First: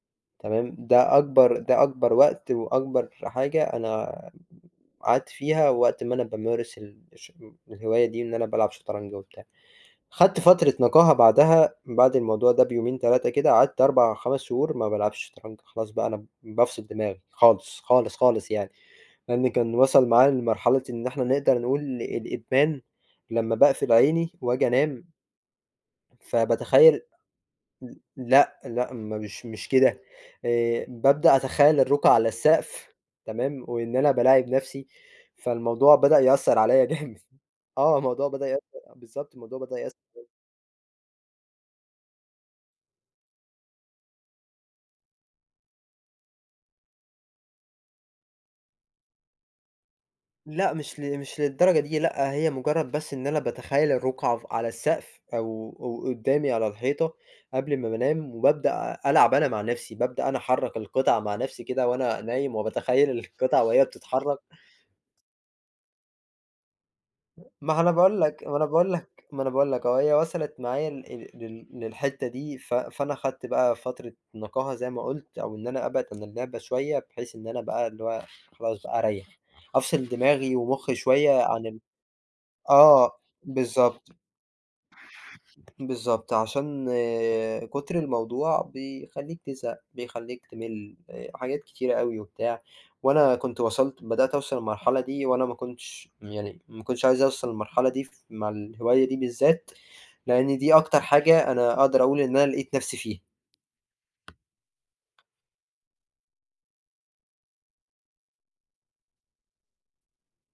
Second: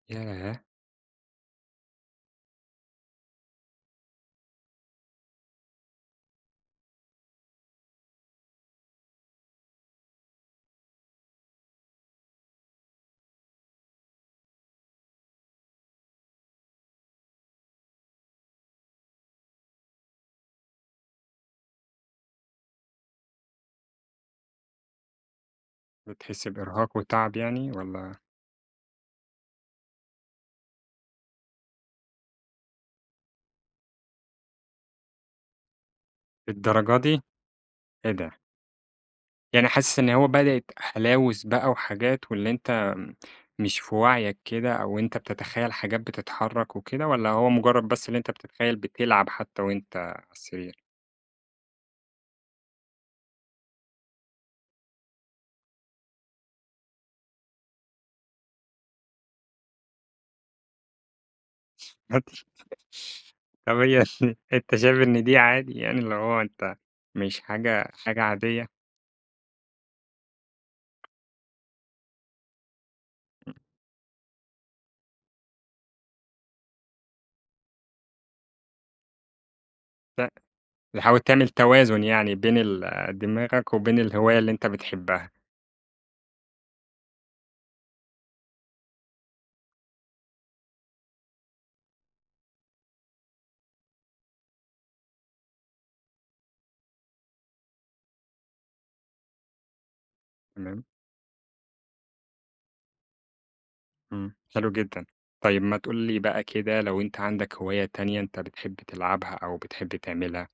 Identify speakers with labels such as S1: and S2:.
S1: ياه!
S2: تمام، ده أكبر ده أكبر وقت وأكبر حاجة أنا قعدت فيها وقت ما أنا بامارس ال الش الهواية دي إن أنا بالعب شطرنج وبتاع. خدت فترة نقاهة بعدها بعد الموضوع ده بيومين 3 كده، قعدت 4، 5 شهور ما بالعبش شطرنج، خلاص بقى أنا بافصِل دماغي خالص، خالص، خالص يعني، لإن كان وصَل معايا لمرحلة إن إحنا نقدر نقول الإدمان، لمّا باقفل عيني واجي أنام
S1: بتحس بإرهاق
S2: فباتخيَّل
S1: وتعب يعني
S2: ل
S1: والّا؟
S2: لأ، لأ، مش مش كده، آآ، بابدأ أتخيَّل الرقعة على السقف تمام، وإن أنا بالاعب نَفْسي، فالموضوع بدأ يأثر عليَّ
S1: للدرجة
S2: جامد.
S1: دي!
S2: آه،
S1: إيه
S2: الموضوع
S1: ده؟!
S2: بدأ يأثر بالضبط، الموضوع
S1: يعني
S2: بدأ يأثر.
S1: حاسس إن هو
S2: [unintelligible]
S1: بدأِت هلاوس بقى وحاجات، واللي أنت مش في وعيك كده، أو أنت بتتخيل حاجات بتتحرك وكده، والّا هو مجرد بس اللي أنت بتتخيل بتلعب حتى وأنت على
S2: لأ
S1: السرير؟
S2: مش ل مش للدرجة دي، لأ هي مجرد بس إن أنا باتخيل الرقعة ف على السقف أو أو قدّامي على الحيطة قبل امّا بانام، وبابدأ ألعب أنا مع نَفْسي، بابدأ أنا أحرّك القطع مع نَفْسي كده
S1: [unintelligible]
S2: وأنا نايم، وباتخيل القِطَع
S1: طَب
S2: وهي
S1: هي
S2: بتتحرك.
S1: أنت شايف إن دي عادي يعني اللي هو أنت مش
S2: ما هو
S1: حاجة
S2: أنا باقول
S1: حاجة
S2: لك، ما أنا
S1: عادية؟
S2: باقول لك، ما أنا باقول لك أهو، هي وصلت معايا ال ال لل للحتّة دي، ف فأنا خدت
S1: إمم.
S2: بقى فترة نقاهة زي ما قُلت، أو إن أنا أبعِد عن اللعبة شوية، بحيث إن أنا بقى اللي هو خلاص بقى أريَّح، أفصِل
S1: ت
S2: دماغي ومخي
S1: تحاول
S2: شوية
S1: تعمل
S2: عن ال
S1: توازن يعني بين ال
S2: آه،
S1: دماغك وبين
S2: بالضبط.
S1: الهواية اللي أنت بتحبها.
S2: بالضبط، عشان كُتر الموضوع بيخلّيك تزهق، بيخلّيك تِمِل حاجات كتير أوي وبتاع، وأنا كنت وصَلت بدأت أوصَل المرحلة دي، وأنا ما كنتش يعني ما كنتش عايز أوصَل المرحلة دي ف مع الهواية دي بالذات، لإن دي
S1: تمام.
S2: أكتر حاجة أنا أقدر أقول إن أنا لقيت نَفْسي فيها.
S1: إمم، حلو جدًا. طيب ما تقول لي بقى كده لو أنت عندك هواية تانية أنت بتحب تلعبها أو بتحب تعملها.